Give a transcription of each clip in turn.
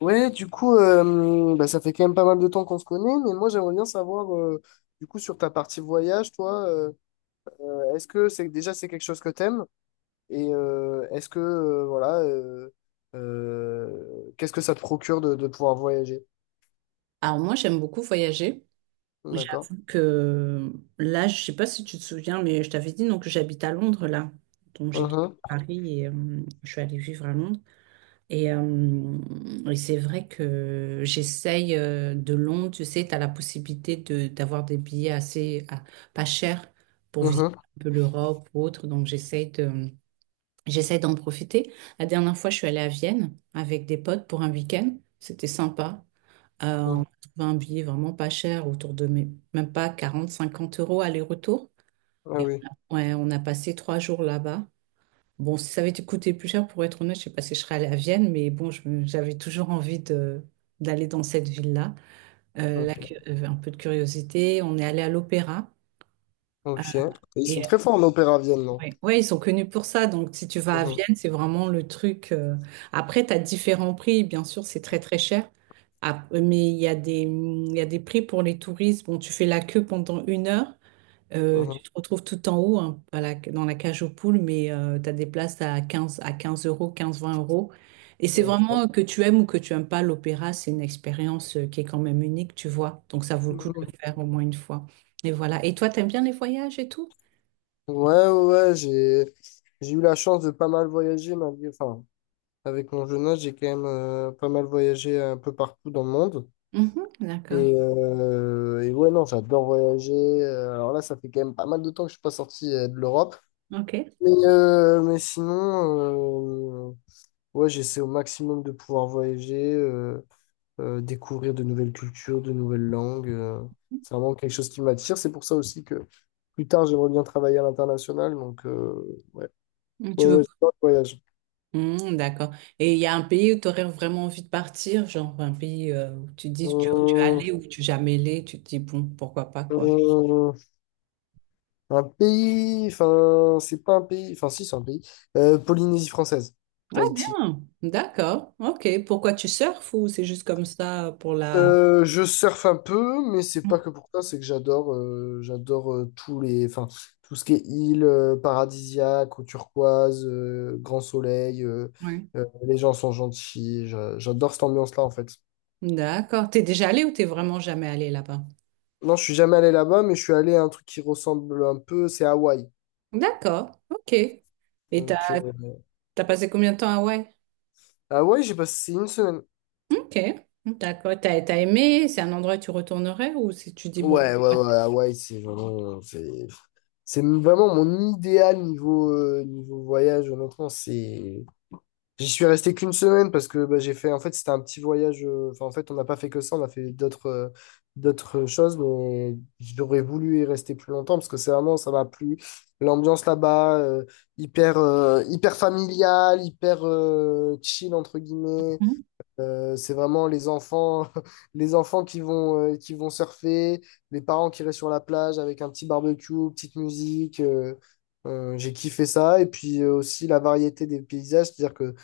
Ouais, du coup, bah, ça fait quand même pas mal de temps qu'on se connaît, mais moi j'aimerais bien savoir, du coup, sur ta partie voyage, toi, est-ce que c'est quelque chose que t'aimes? Et est-ce que, voilà, qu'est-ce que ça te procure de pouvoir voyager? Alors moi, j'aime beaucoup voyager. D'accord. J'avoue que là, je sais pas si tu te souviens, mais je t'avais dit donc que j'habite à Londres là. Donc j'ai quitté Mhm, Paris et je suis allée vivre à Londres. Et, euh, et c'est vrai que j'essaye de Londres, tu sais, tu as la possibilité de d'avoir des billets assez pas chers pour visiter mhm, un peu l'Europe ou autre. Donc j'essaye d'en profiter. La dernière fois, je suis allée à Vienne avec des potes pour un week-end. C'était sympa. On mhm. a trouvé un billet vraiment pas cher, autour de même pas 40-50 euros aller-retour. Ah Et oui. on a, ouais, on a passé 3 jours là-bas. Bon, si ça avait été coûté plus cher, pour être honnête, je sais pas si je serais allée à Vienne, mais bon, j'avais toujours envie d'aller dans cette ville-là. Ok. Un peu de curiosité, on est allé à l'opéra. Ok. Et ils sont très forts en opéra à Vienne, non? Oui, ouais, ils sont connus pour ça. Donc, si tu vas à Mhm, Vienne, c'est vraiment le truc. Après, tu as différents prix. Bien sûr, c'est très, très cher. Ah, mais il y a des prix pour les touristes. Bon, tu fais la queue pendant une heure. Mhm. Tu te retrouves tout en haut, hein, dans la cage aux poules, mais tu as des places à 15 euros, 15-20 euros. Et c'est Ok. vraiment que tu aimes ou que tu aimes pas l'opéra, c'est une expérience qui est quand même unique, tu vois. Donc, ça vaut le coup de Mhm. le faire au moins une fois. Et voilà. Et toi, t'aimes bien les voyages et tout? Ouais, ouais, ouais, j'ai eu la chance de pas mal voyager malgré, enfin. Avec mon jeune âge, j'ai quand même pas mal voyagé un peu partout dans le monde. Mhm, d'accord. Et ouais, non, j'adore voyager. Alors là, ça fait quand même pas mal de temps que je suis pas sorti de l'Europe. Ok. Mais sinon, ouais, j'essaie au maximum de pouvoir voyager, découvrir de nouvelles cultures, de nouvelles langues. C'est vraiment quelque chose qui m'attire. C'est pour ça aussi que plus tard, j'aimerais bien travailler à l'international. Donc, ouais, ouais, Tu veux... ouais, j'adore le voyage. Mm, d'accord. Et il y a un pays où tu aurais vraiment envie de partir, genre un pays où tu dis tu es Hum, allé ou tu es jamais allé, tu te dis bon, pourquoi pas quoi. hum. Un pays, enfin, c'est pas un pays, enfin, si, c'est un pays. Polynésie française, Ah Tahiti. bien, d'accord, ok. Pourquoi tu surfes ou c'est juste comme ça pour la... Je surfe un peu, mais c'est Mm, pas que pour ça, c'est que j'adore tous les, enfin, tout ce qui est île paradisiaque, eau turquoise, grand soleil, ouais. Les gens sont gentils, j'adore cette ambiance-là en fait. D'accord. T'es déjà allé ou t'es vraiment jamais allé là-bas? Non, je suis jamais allé là-bas, mais je suis allé à un truc qui ressemble un peu, c'est Hawaï. D'accord, ok. Et t'as Donc, t'as passé combien de temps à Hawaï? Hawaï, j'ai passé une semaine. Ok, d'accord. T'as aimé? C'est un endroit où tu retournerais ou si tu dis bon... Ouais, ouais, Ouais. ouais, Hawaï, c'est vraiment, c'est vraiment mon idéal niveau, niveau voyage, honnêtement. C'est... J'y suis resté qu'une semaine parce que bah, j'ai fait. En fait, c'était un petit voyage. Enfin, en fait, on n'a pas fait que ça, on a fait d'autres d'autres choses, mais j'aurais voulu y rester plus longtemps parce que c'est vraiment, ça m'a plu. L'ambiance là-bas, hyper, hyper familiale, hyper chill, entre guillemets. Mm, C'est vraiment les enfants, les enfants qui vont surfer, les parents qui restent sur la plage avec un petit barbecue, petite musique. J'ai kiffé ça. Et puis aussi la variété des paysages, c'est-à-dire que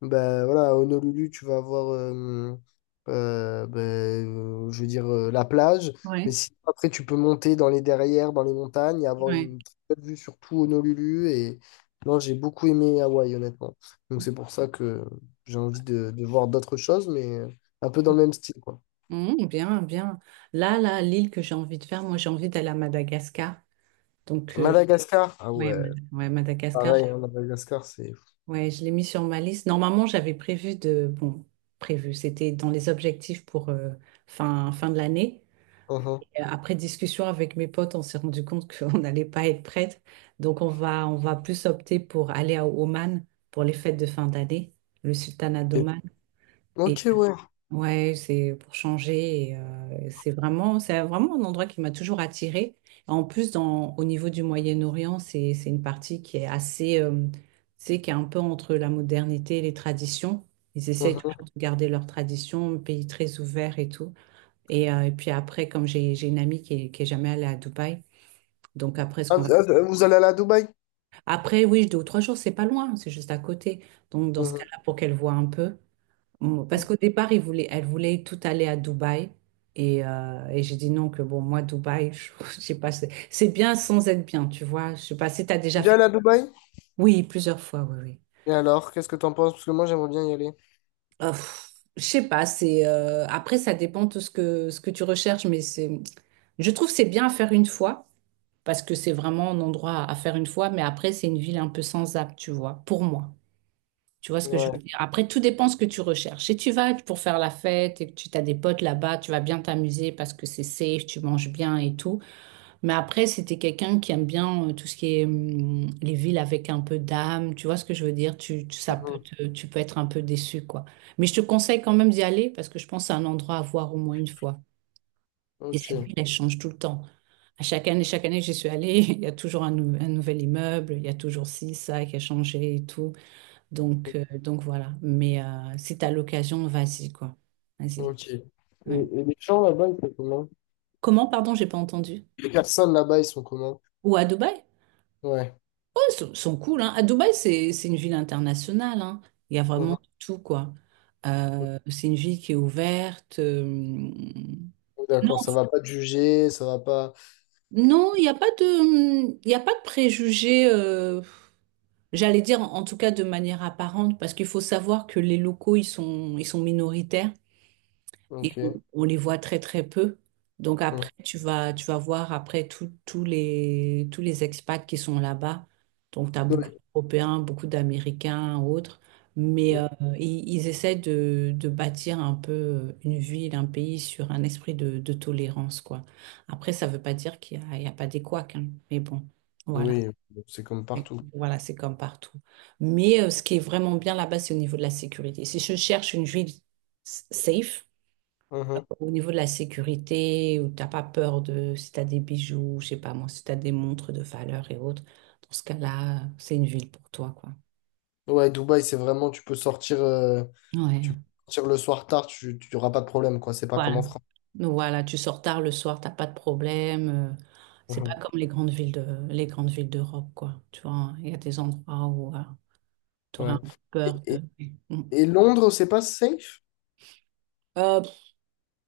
bah, voilà, à Honolulu, tu vas avoir, bah, je veux dire, la plage. Mais ouais, si après, tu peux monter dans les derrières, dans les montagnes et avoir ouais. une très belle vue sur tout Honolulu. Et non, j'ai beaucoup aimé Hawaï, honnêtement. Donc c'est pour ça que j'ai envie de voir d'autres choses, mais un peu dans le même style, quoi. Mmh, bien, bien. Là, là, l'île que j'ai envie de faire, moi, j'ai envie d'aller à Madagascar. Donc, Madagascar. Ah ouais, ouais, ouais, Madagascar, pareil, hein, Madagascar, c'est... ouais, je l'ai mis sur ma liste. Normalement, j'avais prévu de... Bon, prévu, c'était dans les objectifs pour fin de l'année. Mhm. Et après discussion avec mes potes, on s'est rendu compte qu'on n'allait pas être prête. Donc, on va plus opter pour aller à Oman pour les fêtes de fin d'année, le sultanat Ok, d'Oman. Et, ok, ouais. ouais, c'est pour changer. C'est vraiment, c'est vraiment un endroit qui m'a toujours attirée. En plus, au niveau du Moyen-Orient, c'est une partie qui est assez, c'est qui est un peu entre la modernité et les traditions. Ils essayent Mhm. toujours de garder leurs traditions, un pays très ouvert et tout. Et puis après, comme j'ai une amie qui est jamais allée à Dubaï, donc après, ce Ah, qu'on va... vous allez aller à Dubaï? Après, oui, 2 ou 3 jours, c'est pas loin, c'est juste à côté. Donc dans ce Mhm. cas-là, pour qu'elle voit un peu. Bon, parce qu'au départ, il voulait, elle voulait tout aller à Dubaï. Et j'ai dit non, que bon, moi, Dubaï, je, je sais pas, c'est bien sans être bien, tu vois. Je sais pas si tu as déjà Déjà fait. allé à Dubaï? Oui, plusieurs fois, oui, oui. Et alors, qu'est-ce que t'en penses? Parce que moi, j'aimerais bien y aller. Je sais pas, c'est après, ça dépend de ce que tu recherches, mais c'est, je trouve que c'est bien à faire une fois, parce que c'est vraiment un endroit à faire une fois, mais après, c'est une ville un peu sans âme, tu vois, pour moi. Tu vois ce que je veux Ouais. dire? Après, tout dépend ce que tu recherches. Si tu vas pour faire la fête et que tu as des potes là-bas, tu vas bien t'amuser parce que c'est safe, tu manges bien et tout. Mais après, si t'es quelqu'un qui aime bien tout ce qui est les villes avec un peu d'âme, tu vois ce que je veux dire? Ça peut Mhm. Tu peux être un peu déçu, quoi. Mais je te conseille quand même d'y aller parce que je pense que c'est un endroit à voir au moins une fois. Et cette ville, Ok. elle change tout le temps. À chaque année que j'y suis allée, il y a toujours un nouvel immeuble, il y a toujours ci, ça qui a changé et tout. Donc voilà. Mais si t'as l'occasion, vas-y, quoi. Vas-y. Ok. Ouais. Et les gens là-bas, ils sont comment? Comment, pardon, j'ai pas entendu? Les personnes là-bas, ils sont comment? Ou à Dubaï? Ouais. Oh, ils sont cool, hein. À Dubaï, c'est une ville internationale, hein. Il y a vraiment Mhm. tout, quoi. C'est une ville qui est ouverte. D'accord, Non, ça va pas te juger, ça va pas. non, il y a pas de préjugés, j'allais dire en tout cas de manière apparente, parce qu'il faut savoir que les locaux, ils sont minoritaires. Et on, Ok. on les voit très très peu. Donc après, Mhm. tu vas voir après tous les expats qui sont là-bas. Donc tu as Oui, beaucoup d'Européens, beaucoup d'Américains, autres. Mais mhm. Ils essaient de bâtir un peu une ville, un pays sur un esprit de tolérance, quoi. Après, ça ne veut pas dire il y a pas des couacs, hein. Mais bon, voilà. Oui, c'est comme Mais partout. voilà, c'est comme partout. Mais ce qui est vraiment bien là-bas, c'est au niveau de la sécurité. Si je cherche une ville safe, Mhm. au niveau de la sécurité, où t'as pas peur de si t'as des bijoux, je sais pas moi, si t'as des montres de valeur et autres, dans ce cas-là, c'est une ville pour toi, quoi. Ouais, Dubaï, c'est vraiment, tu Ouais. peux sortir le soir tard, tu n'auras pas de problème, quoi. C'est pas comme Voilà. en France. Donc voilà, tu sors tard le soir, t'as pas de problème. C'est pas Mhm. comme les grandes villes d'Europe, quoi. Tu vois, il y a des endroits où tu aurais Ouais. un peu Et, peur et- de. Mm. et Londres, c'est pas safe? Euh,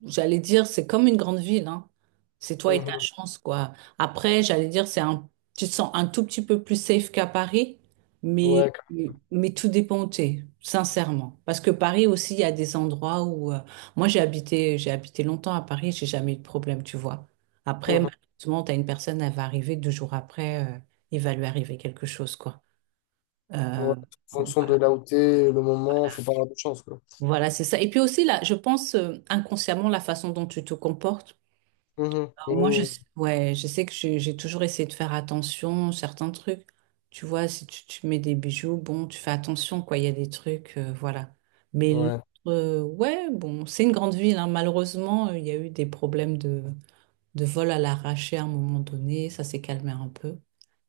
J'allais dire, c'est comme une grande ville, hein. C'est toi et ta Mhm. chance, quoi. Après, j'allais dire, tu te sens un tout petit peu plus safe qu'à Paris, Ouais. mais, mais, tout dépend où t'es, sincèrement. Parce que Paris aussi, il y a des endroits où, moi, j'ai habité longtemps à Paris, j'ai jamais eu de problème, tu vois. Après, Mhm. malheureusement, t'as une personne, elle va arriver 2 jours après, il va lui arriver quelque chose, quoi. Ouais. Euh, En bon, fonction voilà, de là où t'es, le moment, faut pas avoir de chance, quoi. voilà, c'est ça. Et puis aussi, là, je pense, inconsciemment, la façon dont tu te comportes. Mhm. Moi, Oui. Ouais, je sais que j'ai toujours essayé de faire attention, certains trucs. Tu vois, si tu mets des bijoux, bon, tu fais attention, quoi. Il y a des trucs, voilà. Mais l'autre, Ouais. Ouais, bon, c'est une grande ville, hein. Malheureusement, il y a eu des problèmes de vol à l'arraché à un moment donné. Ça s'est calmé un peu.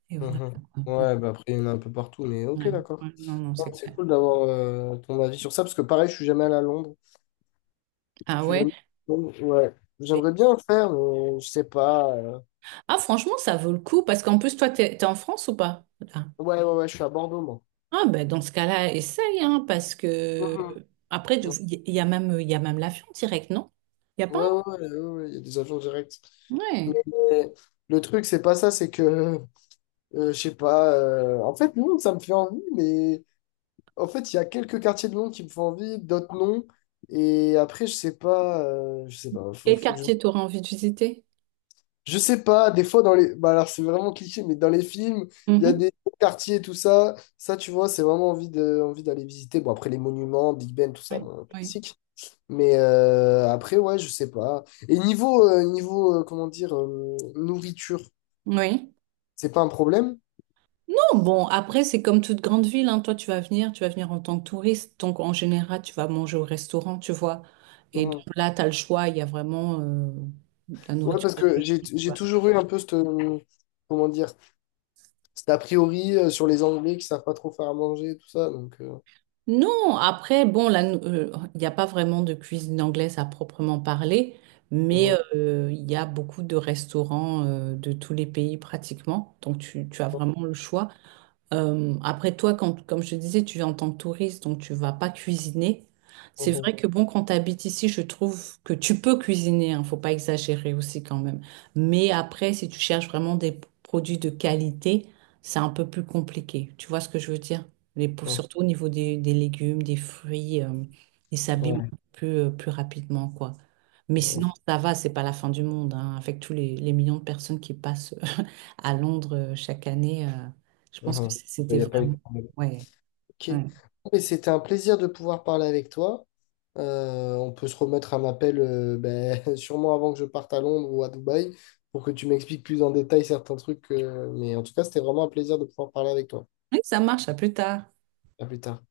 Et voilà, Mhm. quoi. Ouais, Ouais, bah après, il y en a un peu partout, mais ok, ouais, d'accord. ouais. Non, non, Non, c'est c'est clair. cool d'avoir ton avis sur ça, parce que pareil, je suis jamais allé à Londres. Je Ah suis jamais... ouais. allé à Londres, ouais. Et- J'aimerais bien le faire, mais je sais pas. Ah, franchement, ça vaut le coup parce qu'en plus, toi, t'es en France ou pas? Ouais, ouais, ouais, je suis à Bordeaux, moi. Ah ben dans ce cas-là, essaye, hein, parce que après, Mhm. Il y a même, il y a même l'avion direct, non? Il n'y a pas Ouais, ouais, ouais, ouais, ouais, il y a des agents directs. un- Mais Ouais. euh, le truc, c'est pas ça, c'est que, je sais pas, en fait, Londres, ça me fait envie, mais en fait, il y a quelques quartiers de Londres qui me font envie, d'autres non. Et après, je sais pas, Quel faut que quartier t'auras envie de visiter? je sais pas, des fois, dans les. Bah, alors, c'est vraiment cliché, mais dans les films, il y a Mhm. des quartiers, tout ça. Ça, tu vois, c'est vraiment envie de... envie d'aller visiter. Bon, après, les monuments, Big Ben, tout ça, Oui, bon, oui. classique. Mais après, ouais, je sais pas. Et niveau, niveau comment dire, nourriture, Oui. c'est pas un problème? Non, bon, après, c'est comme toute grande ville, hein. Toi, tu vas venir en tant que touriste. Donc, en général, tu vas manger au restaurant, tu vois. Et donc Mhm. là, tu as le choix, il y a vraiment la Ouais, nourriture parce de tout que j'ai le j'ai monde. toujours eu un peu cette, comment dire, cet a priori sur les Anglais qui savent pas trop faire à manger et tout ça. Donc, Non, après, bon, là, il n'y a pas vraiment de cuisine anglaise à proprement parler, mais mhm, il y a beaucoup de restaurants de tous les pays pratiquement, donc tu as vraiment le choix. Après toi, comme je te disais, tu es en tant que touriste, donc tu vas pas cuisiner. C'est mhm, vrai que bon, quand tu habites ici, je trouve que tu peux cuisiner, hein, faut pas exagérer aussi quand même. Mais après, si tu cherches vraiment des produits de qualité, c'est un peu plus compliqué. Tu vois ce que je veux dire? Surtout au niveau des légumes, des fruits, ils s'abîment mhm, plus rapidement, quoi. Mais ouais, sinon, ça va, c'est pas la fin du monde, hein, avec tous les millions de personnes qui passent à Londres chaque année. Je mhm, pense que mhm. Il c'était n'y a pas eu vraiment... de problème. Ouais. Ok. Ouais. Mais c'était un plaisir de pouvoir parler avec toi. On peut se remettre un appel ben, sûrement avant que je parte à Londres ou à Dubaï pour que tu m'expliques plus en détail certains trucs. Mais en tout cas, c'était vraiment un plaisir de pouvoir parler avec toi. Oui, ça marche, à plus tard. À plus tard.